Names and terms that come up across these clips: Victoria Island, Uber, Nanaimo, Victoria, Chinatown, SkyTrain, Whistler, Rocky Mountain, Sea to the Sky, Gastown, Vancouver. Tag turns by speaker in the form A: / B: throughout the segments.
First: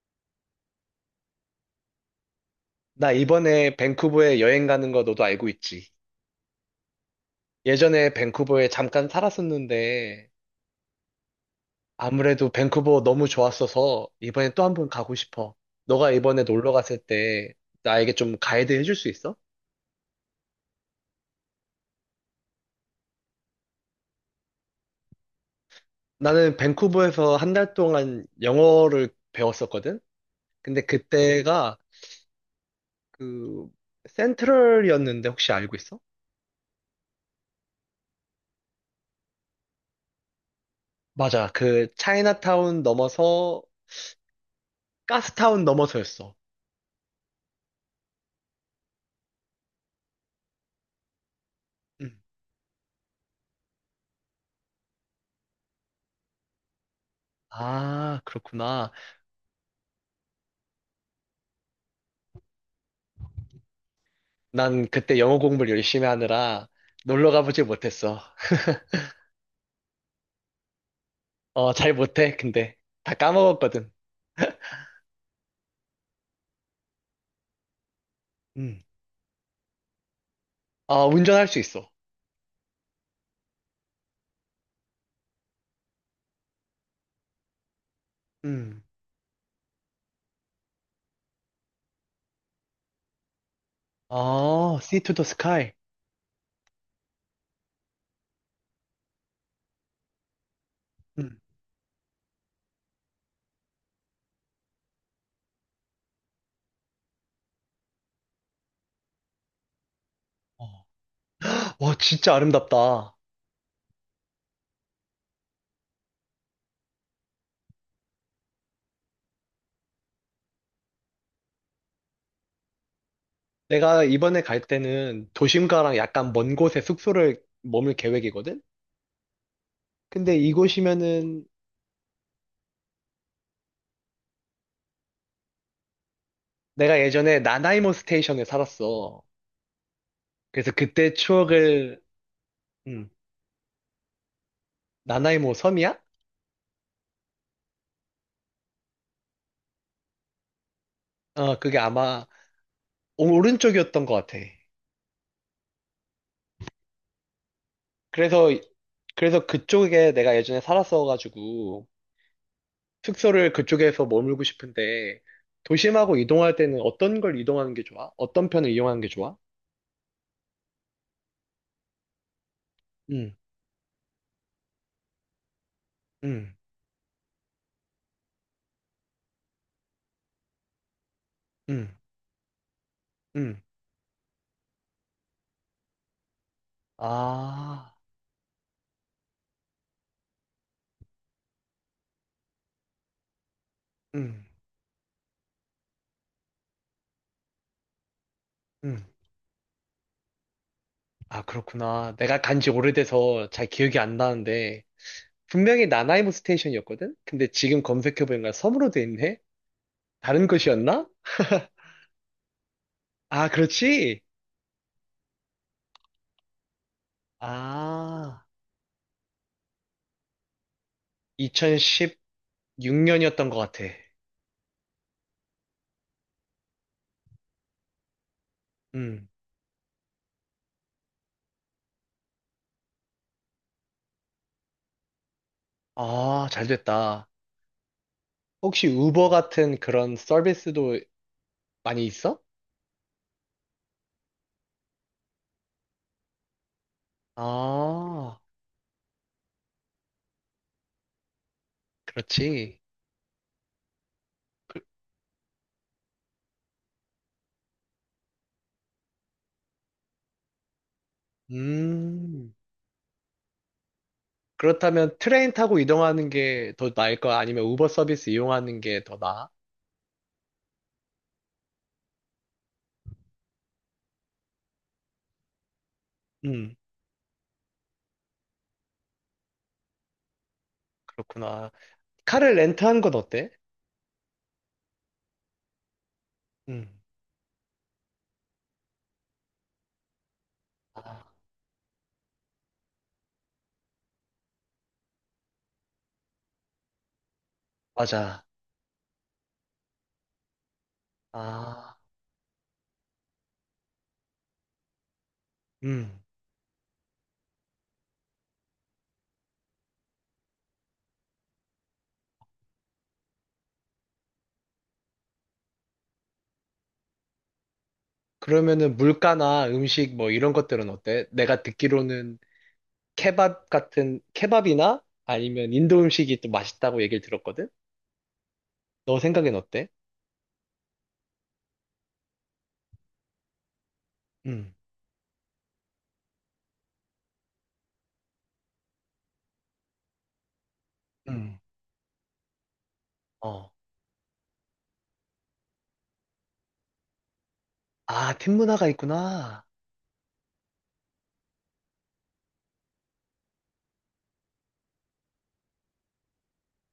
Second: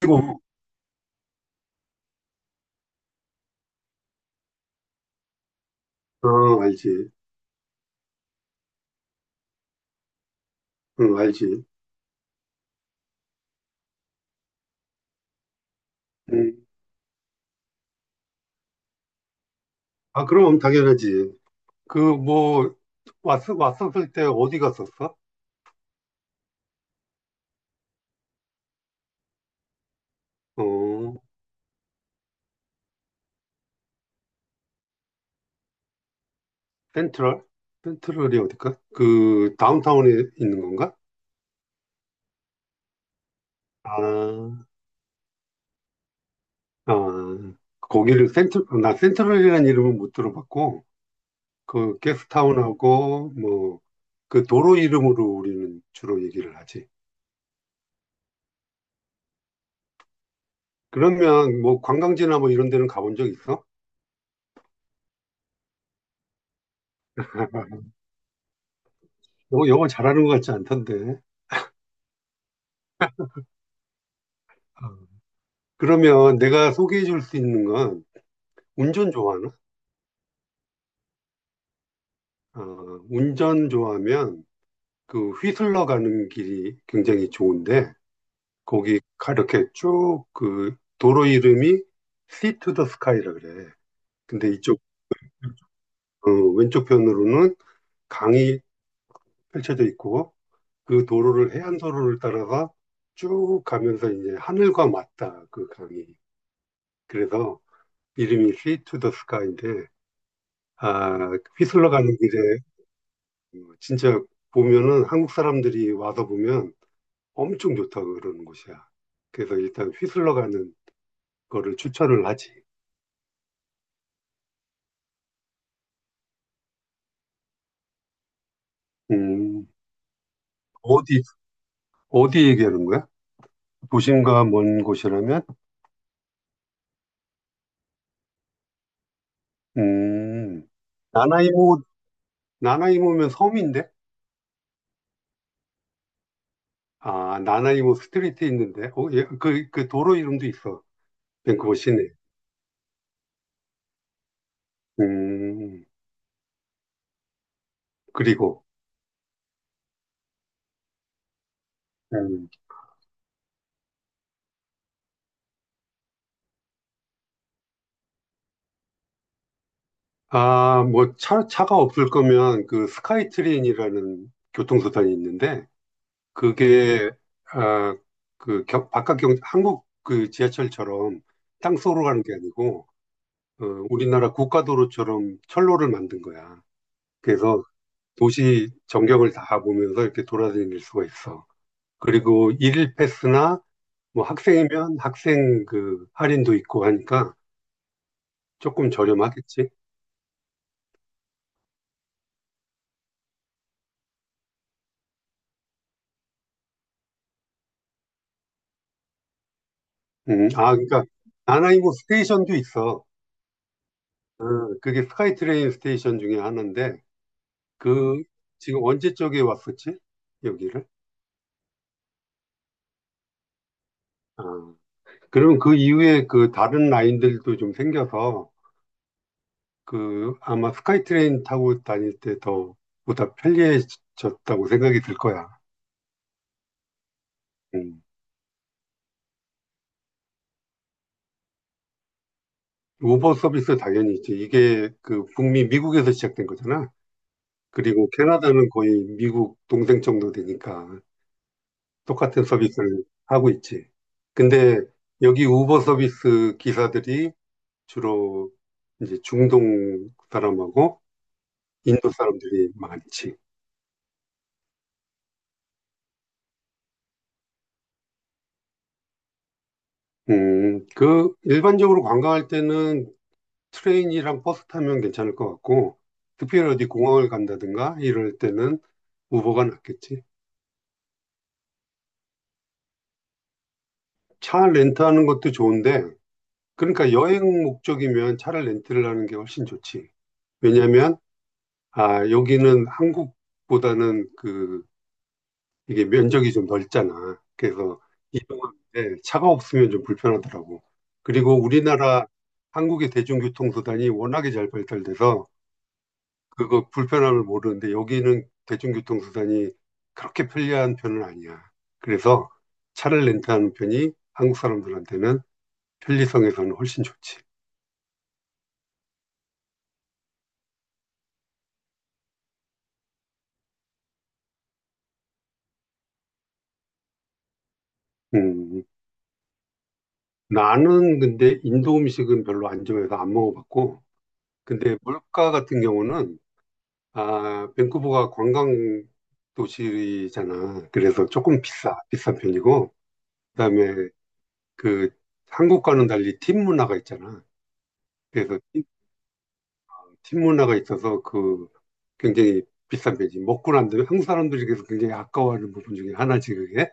A: 그리고
B: 나 이번에 밴쿠버에 여행 가는 거 너도 알고 있지?
A: 어, 알지.
B: 예전에 밴쿠버에 잠깐 살았었는데
A: 응, 알지.
B: 아무래도 밴쿠버 너무 좋았어서 이번에 또 한 번 가고 싶어. 너가 이번에
A: 음,
B: 놀러 갔을 때 나에게 좀 가이드 해줄 수 있어?
A: 아, 그럼 당연하지. 그, 뭐, 왔었을 때 어디 갔었어?
B: 나는 밴쿠버에서 한 달 동안 영어를 배웠었거든? 근데
A: 어,
B: 그때가 그 센트럴이었는데 혹시 알고 있어?
A: 센트럴? 센트럴이 어딜까? 그, 다운타운에 있는 건가?
B: 맞아. 그 차이나타운 넘어서
A: 아,
B: 가스타운 넘어서였어.
A: 아, 거기를 나 센트럴이라는 이름은 못 들어봤고, 그,
B: 음.
A: 게스트타운하고, 뭐, 그 도로 이름으로 우리는 주로 얘기를 하지.
B: 아, 그렇구나.
A: 그러면, 뭐, 관광지나 뭐 이런 데는 가본 적 있어?
B: 난 그때 영어 공부를 열심히 하느라 놀러 가보질 못했어.
A: 요거, 요거 잘하는 것 같지 않던데.
B: 어, 잘 못해, 근데. 다 까먹었거든.
A: 어. 그러면 내가 소개해 줄 수 있는 건
B: 음.
A: 운전 좋아하나?
B: 아, 운전할 수 있어.
A: 아, 운전 좋아하면 그 휘슬러 가는 길이 굉장히 좋은데
B: 음.
A: 거기 가- 이렇게 쭉 그 도로 이름이 Sea to the Sky라 그래. 근데
B: 아,
A: 이쪽
B: Sea to the Sky.
A: 어, 왼쪽 편으로는 강이 펼쳐져 있고 그
B: 음.
A: 도로를 해안 도로를 따라서 쭉 가면서 이제 하늘과 맞닿아 그 강이. 그래서 이름이 Sea to the Sky인데
B: 어.
A: 아, 휘슬러
B: 와,
A: 가는
B: 진짜
A: 길에
B: 아름답다.
A: 그 진짜 보면은 한국 사람들이 와서 보면 엄청 좋다 그러는 곳이야. 그래서 일단 휘슬러 가는 거를 추천을 하지.
B: 내가 이번에 갈 때는 도심가랑 약간 먼 곳에 숙소를 머물 계획이거든?
A: 음,
B: 근데
A: 어디,
B: 이곳이면은
A: 어디 얘기하는 거야? 도심과 먼 곳이라면?
B: 내가 예전에 나나이모 스테이션에 살았어.
A: 음,
B: 그래서 그때
A: 나나이모,
B: 추억을, 음,
A: 나나이모면 섬인데?
B: 나나이모 섬이야?
A: 아, 나나이모 스트리트 있는데? 어, 예, 그, 그 도로 이름도 있어.
B: 어,
A: 밴쿠버
B: 그게
A: 시내.
B: 아마 오른쪽이었던 것 같아.
A: 음,
B: 그래서,
A: 그리고,
B: 그래서 그쪽에 내가 예전에 살았어가지고,
A: 음,
B: 숙소를 그쪽에서 머물고 싶은데, 도심하고 이동할 때는 어떤 걸 이동하는 게 좋아? 어떤 편을 이용하는 게 좋아?
A: 아, 뭐, 차가 없을 거면 그
B: 응,
A: 스카이트레인이라는 교통수단이 있는데,
B: 응,
A: 그게 아, 그 바깥 경 한국 그 지하철처럼
B: 응,
A: 땅속으로 가는 게 아니고
B: 응.
A: 어, 우리나라 국가도로처럼 철로를 만든 거야. 그래서
B: 아,
A: 도시 전경을 다 보면서 이렇게 돌아다닐 수가 있어. 그리고 일일 패스나 뭐
B: 응,
A: 학생이면 학생 그 할인도 있고 하니까 조금
B: 응.
A: 저렴하겠지.
B: 아, 그렇구나. 내가 간지 오래돼서 잘 기억이 안 나는데, 분명히 나나이모 스테이션이었거든? 근데 지금 검색해보니까 섬으로 돼 있네? 다른
A: 아 그러니까
B: 곳이었나?
A: 나나이모 스테이션도 있어.
B: 아, 그렇지?
A: 어, 그게 스카이트레인 스테이션 중에 하나인데 그
B: 아,
A: 지금 언제 쪽에 왔었지? 여기를?
B: 2016년이었던 것 같아.
A: 아, 그러면 그 이후에 그 다른 라인들도 좀 생겨서
B: 음.
A: 그 아마 스카이트레인 타고 다닐 때 더 보다 편리해졌다고 생각이 들 거야.
B: 아, 잘 됐다.
A: 음.
B: 혹시 우버 같은 그런 서비스도 많이 있어?
A: 우버 서비스 당연히 있지. 이게 그 북미 미국에서 시작된 거잖아. 그리고
B: 아,
A: 캐나다는 거의 미국 동생 정도 되니까 똑같은
B: 그렇지.
A: 서비스를 하고 있지. 근데
B: 그-
A: 여기 우버 서비스 기사들이 주로 이제 중동 사람하고 인도
B: 음,
A: 사람들이 많지.
B: 그렇다면 트레인 타고 이동하는 게 더 나을 거야? 아니면 우버 서비스 이용하는 게 더 나아?
A: 그, 일반적으로 관광할 때는 트레인이랑 버스 타면 괜찮을 것 같고, 특별히
B: 음,
A: 어디 공항을 간다든가 이럴 때는 우버가 낫겠지.
B: 그렇구나. 카를 렌트한 건 어때?
A: 차 렌트하는 것도 좋은데,
B: 음,
A: 그러니까 여행 목적이면 차를 렌트를 하는 게 훨씬 좋지.
B: 아,
A: 왜냐면, 아, 여기는 한국보다는 그, 이게 면적이 좀 넓잖아. 그래서
B: 맞아.
A: 이동하는데 차가 없으면 좀 불편하더라고. 그리고
B: 아,
A: 우리나라 한국의 대중교통 수단이 워낙에 잘 발달돼서
B: 음.
A: 그거 불편함을 모르는데 여기는 대중교통수단이 그렇게 편리한 편은 아니야. 그래서 차를 렌트하는 편이 한국 사람들한테는 편리성에서는 훨씬 좋지.
B: 그러면은 물가나 음식 뭐 이런 것들은 어때? 내가 듣기로는 케밥 같은, 케밥이나 아니면 인도 음식이 또 맛있다고 얘기를 들었거든?
A: 음,
B: 너 생각엔 어때?
A: 나는 근데 인도 음식은 별로 안 좋아해서 안 먹어봤고,
B: 음,
A: 근데 물가 같은 경우는 아, 밴쿠버가 관광 도시잖아. 그래서
B: 음.
A: 조금 비싼 편이고,
B: 어.
A: 그다음에 그 한국과는 달리 팁 문화가 있잖아.
B: 아, 팀
A: 그래서
B: 문화가 있구나.
A: 팀 문화가 있어서 그 굉장히 비싼 배지. 먹고 난 다음에 한국 사람들에게서 굉장히 아까워하는 부분 중에 하나지 그게.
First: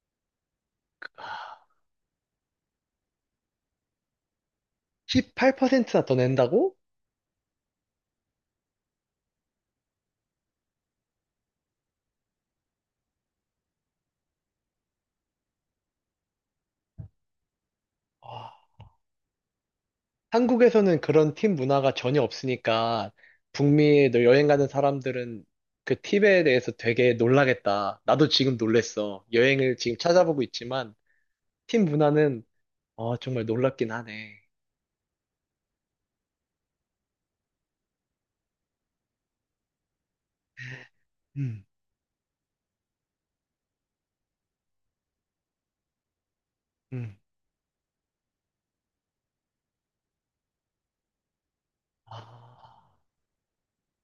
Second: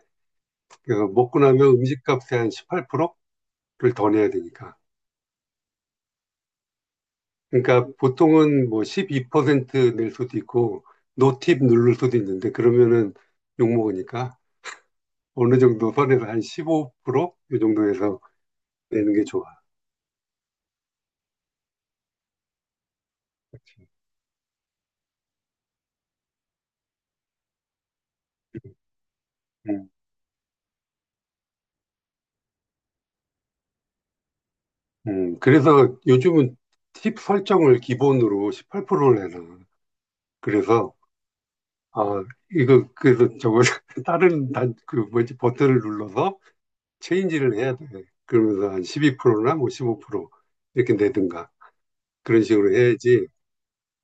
A: 그래서 먹고 나면 음식값의 한 18%를 더 내야 되니까.
B: 18%나 더 낸다고?
A: 그러니까 보통은 뭐 12%낼 수도 있고 노팁 누를 수도 있는데 그러면은 욕먹으니까 어느 정도 선에서 한 15 이 정도에서
B: 와.
A: 내는 게 좋아.
B: 한국에서는 그런 팀 문화가 전혀 없으니까
A: 그치.
B: 북미에 너 여행 가는 사람들은 그 팁에 대해서 되게 놀라겠다. 나도 지금 놀랬어. 여행을
A: 음,
B: 지금 찾아보고 있지만 팀 문화는 어, 정말 놀랍긴 하네.
A: 그래서 요즘은 팁 설정을 기본으로 18%를 해놔. 그래서
B: 음,
A: 아, 이거, 그래서 저거, 그 뭐지, 버튼을 눌러서
B: 음,
A: 체인지를 해야 돼. 그러면서 한 12%나 뭐 15% 이렇게 내든가.
B: 아,
A: 그런 식으로 해야지.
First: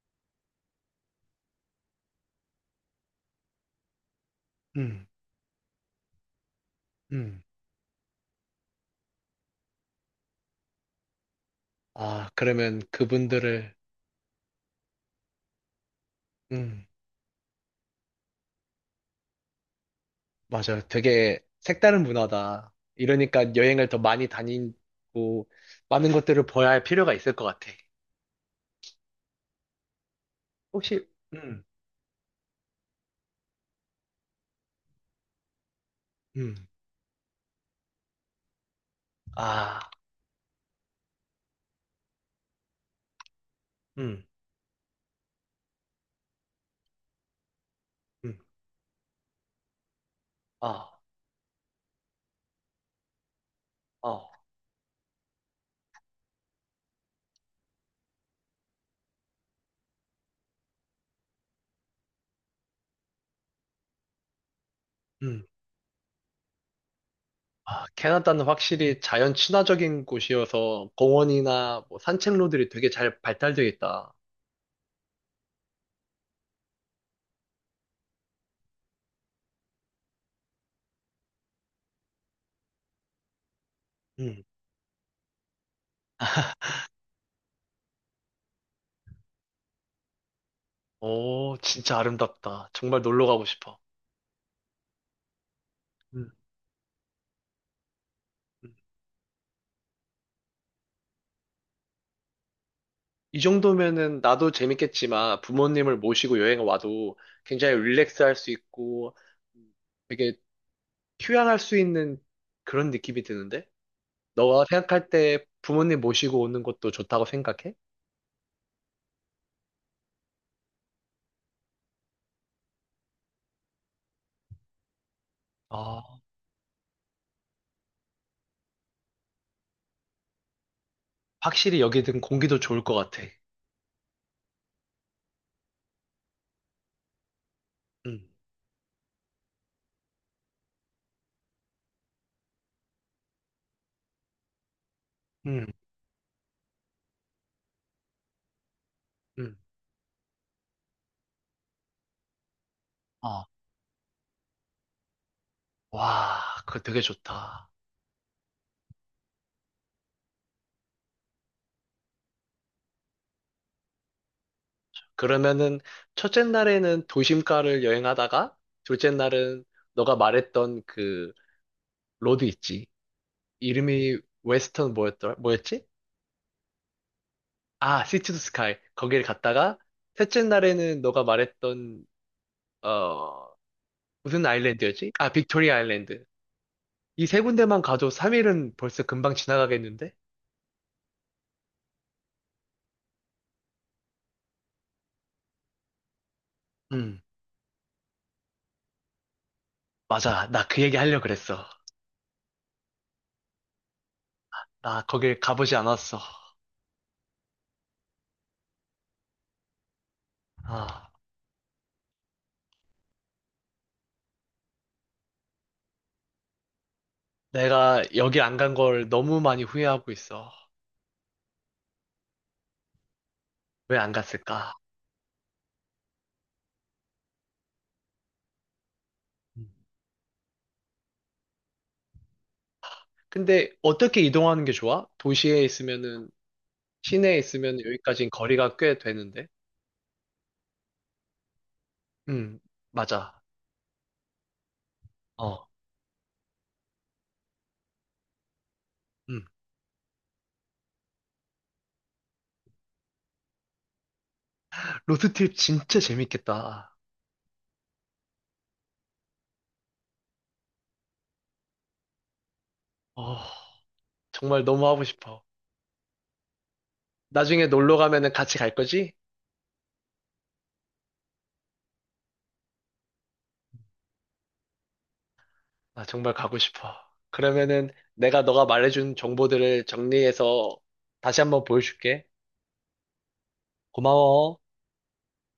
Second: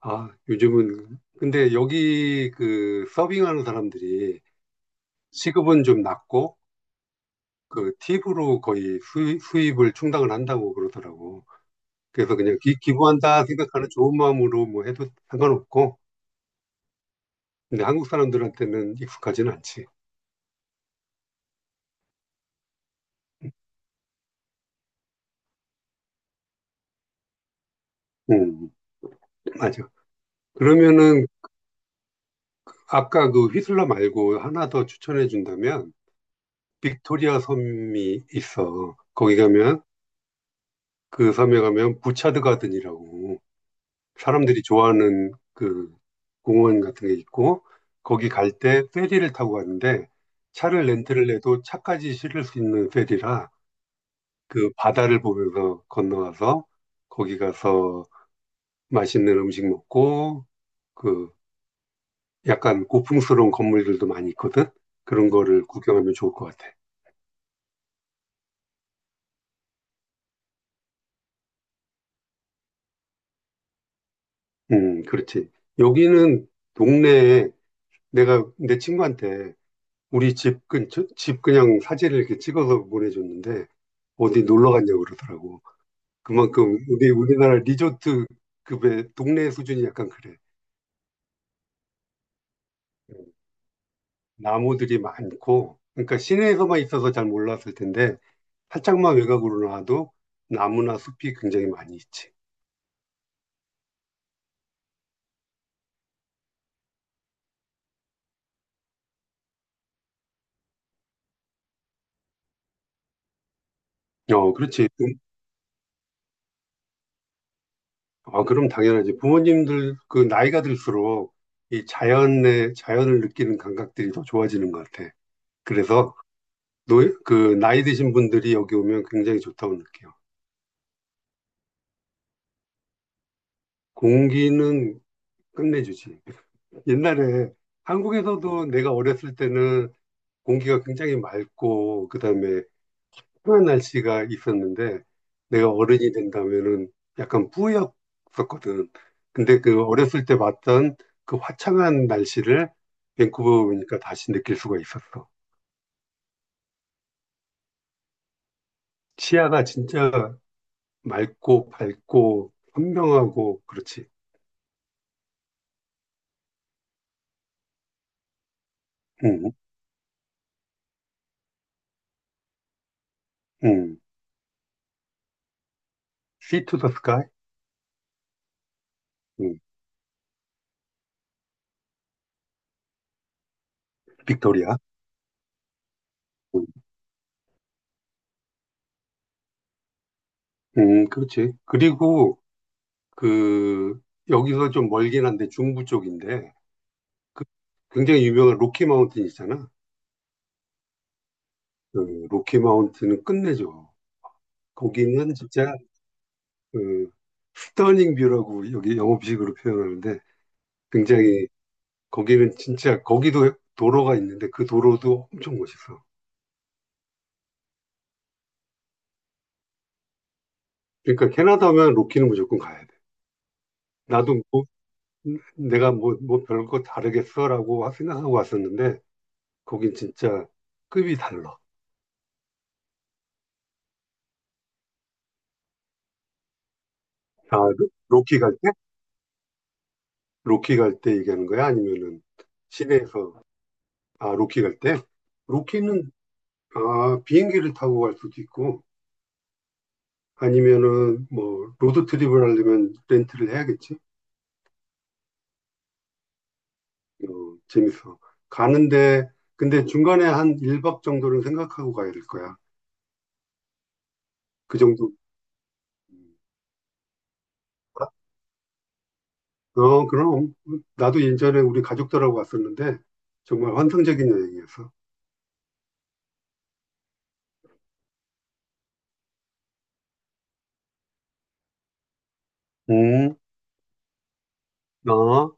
A: 아, 요즘은, 근데 여기 그 서빙하는 사람들이
B: 음,
A: 시급은 좀 낮고,
B: 음,
A: 그 팁으로 거의 수입을 충당을 한다고 그러더라고.
B: 아,
A: 그래서 그냥 기,
B: 그러면
A: 기부한다
B: 그분들을
A: 생각하는 좋은 마음으로 뭐 해도 상관없고,
B: 음.
A: 근데 한국 사람들한테는 익숙하진 않지.
B: 맞아요. 되게 색다른 문화다. 이러니까 여행을 더 많이 다니고 많은 것들을 봐야 할 필요가 있을 것 같아.
A: 음, 맞아.
B: 혹시
A: 그러면은
B: 음,
A: 아까 그 휘슬러 말고 하나 더 추천해 준다면
B: 음,
A: 빅토리아 섬이 있어. 거기 가면
B: 아,
A: 그 섬에 가면 부차드 가든이라고
B: 음,
A: 사람들이 좋아하는 그 공원 같은 게 있고 거기
B: 음,
A: 갈 때 페리를 타고 가는데 차를
B: 아,
A: 렌트를 해도 차까지 실을 수 있는 페리라
B: 어,
A: 그 바다를 보면서 건너가서 거기 가서 맛있는 음식 먹고 그 약간 고풍스러운 건물들도 많이 있거든. 그런
B: 음.
A: 거를 구경하면 좋을 것 같아.
B: 아, 캐나다는 확실히 자연 친화적인 곳이어서 공원이나 뭐 산책로들이 되게 잘 발달되어 있다.
A: 그렇지. 여기는 동네에 내가 내 친구한테 우리 집 근처, 집 그냥 사진을 이렇게 찍어서 보내줬는데
B: 음.
A: 어디 놀러 갔냐고 그러더라고. 그만큼 우리나라 리조트급의 동네 수준이 약간 그래.
B: 오, 진짜 아름답다. 정말 놀러 가고 싶어.
A: 나무들이 많고, 그러니까
B: 음.
A: 시내에서만 있어서 잘 몰랐을 텐데 살짝만 외곽으로 나와도 나무나 숲이 굉장히 많이 있지.
B: 이 정도면은 나도 재밌겠지만 부모님을 모시고 여행 와도 굉장히 릴렉스 할 수 있고 되게 휴양할 수 있는 그런 느낌이 드는데?
A: 어,
B: 너가
A: 그렇지.
B: 생각할 때 부모님 모시고 오는 것도 좋다고 생각해?
A: 아, 그럼 당연하지. 부모님들 그 나이가 들수록 이 자연의 자연을 느끼는 감각들이 더 좋아지는 것 같아. 그래서
B: 아,
A: 노, 그 나이 드신 분들이 여기 오면 굉장히 좋다고 느껴요.
B: 확실히 여기든 공기도 좋을 것 같아.
A: 공기는 끝내주지. 옛날에
B: 응,
A: 한국에서도 내가 어렸을 때는 공기가 굉장히 맑고 그다음에 평창한 날씨가 있었는데
B: 응,
A: 내가 어른이 된다면은 약간 뿌였었거든.
B: 응.
A: 근데 그 어렸을 때 봤던 그 화창한 날씨를
B: 어,
A: 밴쿠버 오니까 다시 느낄 수가 있었어.
B: 와, 그거 되게 좋다.
A: 시야가 진짜 맑고 밝고 선명하고 그렇지.
B: 그러면은 첫째 날에는 도심가를 여행하다가 둘째
A: 음,
B: 날은 너가 말했던 그 로드 있지.
A: 음.
B: 이름이 웨스턴 뭐였더라? 뭐였지?
A: See to the sky.
B: 아, 시티 투 스카이. 거기를
A: 음,
B: 갔다가 셋째 날에는 너가 말했던 어 무슨
A: 빅토리아.
B: 아일랜드였지? 아, 빅토리아 아일랜드.
A: 음,
B: 이 세 군데만 가도 3일은 벌써 금방 지나가겠는데?
A: 그렇지. 그리고 그 여기서 좀 멀긴 한데 중부 쪽인데
B: 음,
A: 그 굉장히 유명한 로키 마운틴 있잖아.
B: 맞아. 나 그 얘기 하려고 그랬어.
A: 그 로키 마운틴은 끝내죠.
B: 나
A: 거기는
B: 거길
A: 진짜
B: 가보지 않았어.
A: 그 스터닝 뷰라고 여기 영업식으로 표현하는데
B: 아,
A: 굉장히 거기는 진짜 거기도 도로가 있는데 그 도로도 엄청 멋있어.
B: 내가 여기 안 간 걸 너무 많이 후회하고 있어.
A: 그러니까 캐나다면 로키는 무조건 가야 돼.
B: 왜 안
A: 나도 뭐
B: 갔을까?
A: 내가 뭐, 별거 다르겠어라고 생각하고 왔었는데
B: 음.
A: 거긴 진짜 급이 달라.
B: 근데 어떻게 이동하는 게 좋아? 도시에 있으면은 시내에
A: 아,
B: 있으면 여기까지는
A: 로키 갈 때?
B: 거리가 꽤 되는데.
A: 로키 갈 때 얘기하는 거야? 아니면은
B: 음, 맞아.
A: 시내에서 아 로키 갈 때?
B: 어,
A: 로키는 아, 비행기를 타고 갈 수도 있고,
B: 음.
A: 아니면은 뭐, 로드트립을 하려면 렌트를 해야겠지?
B: 로드트립 진짜 재밌겠다.
A: 어, 재밌어. 가는데, 근데 중간에 한 1박 정도는 생각하고 가야 될 거야.
B: 어, 정말
A: 그
B: 너무 하고
A: 정도.
B: 싶어. 나중에 놀러 가면은 같이 갈 거지?
A: 어, 그럼. 나도 예전에 우리 가족들하고 갔었는데, 정말 환상적인 여행이었어.
B: 나 정말 가고 싶어. 그러면은 내가 너가 말해준 정보들을 정리해서 다시 한번 보여줄게.
A: 음,
B: 고마워.
A: 어.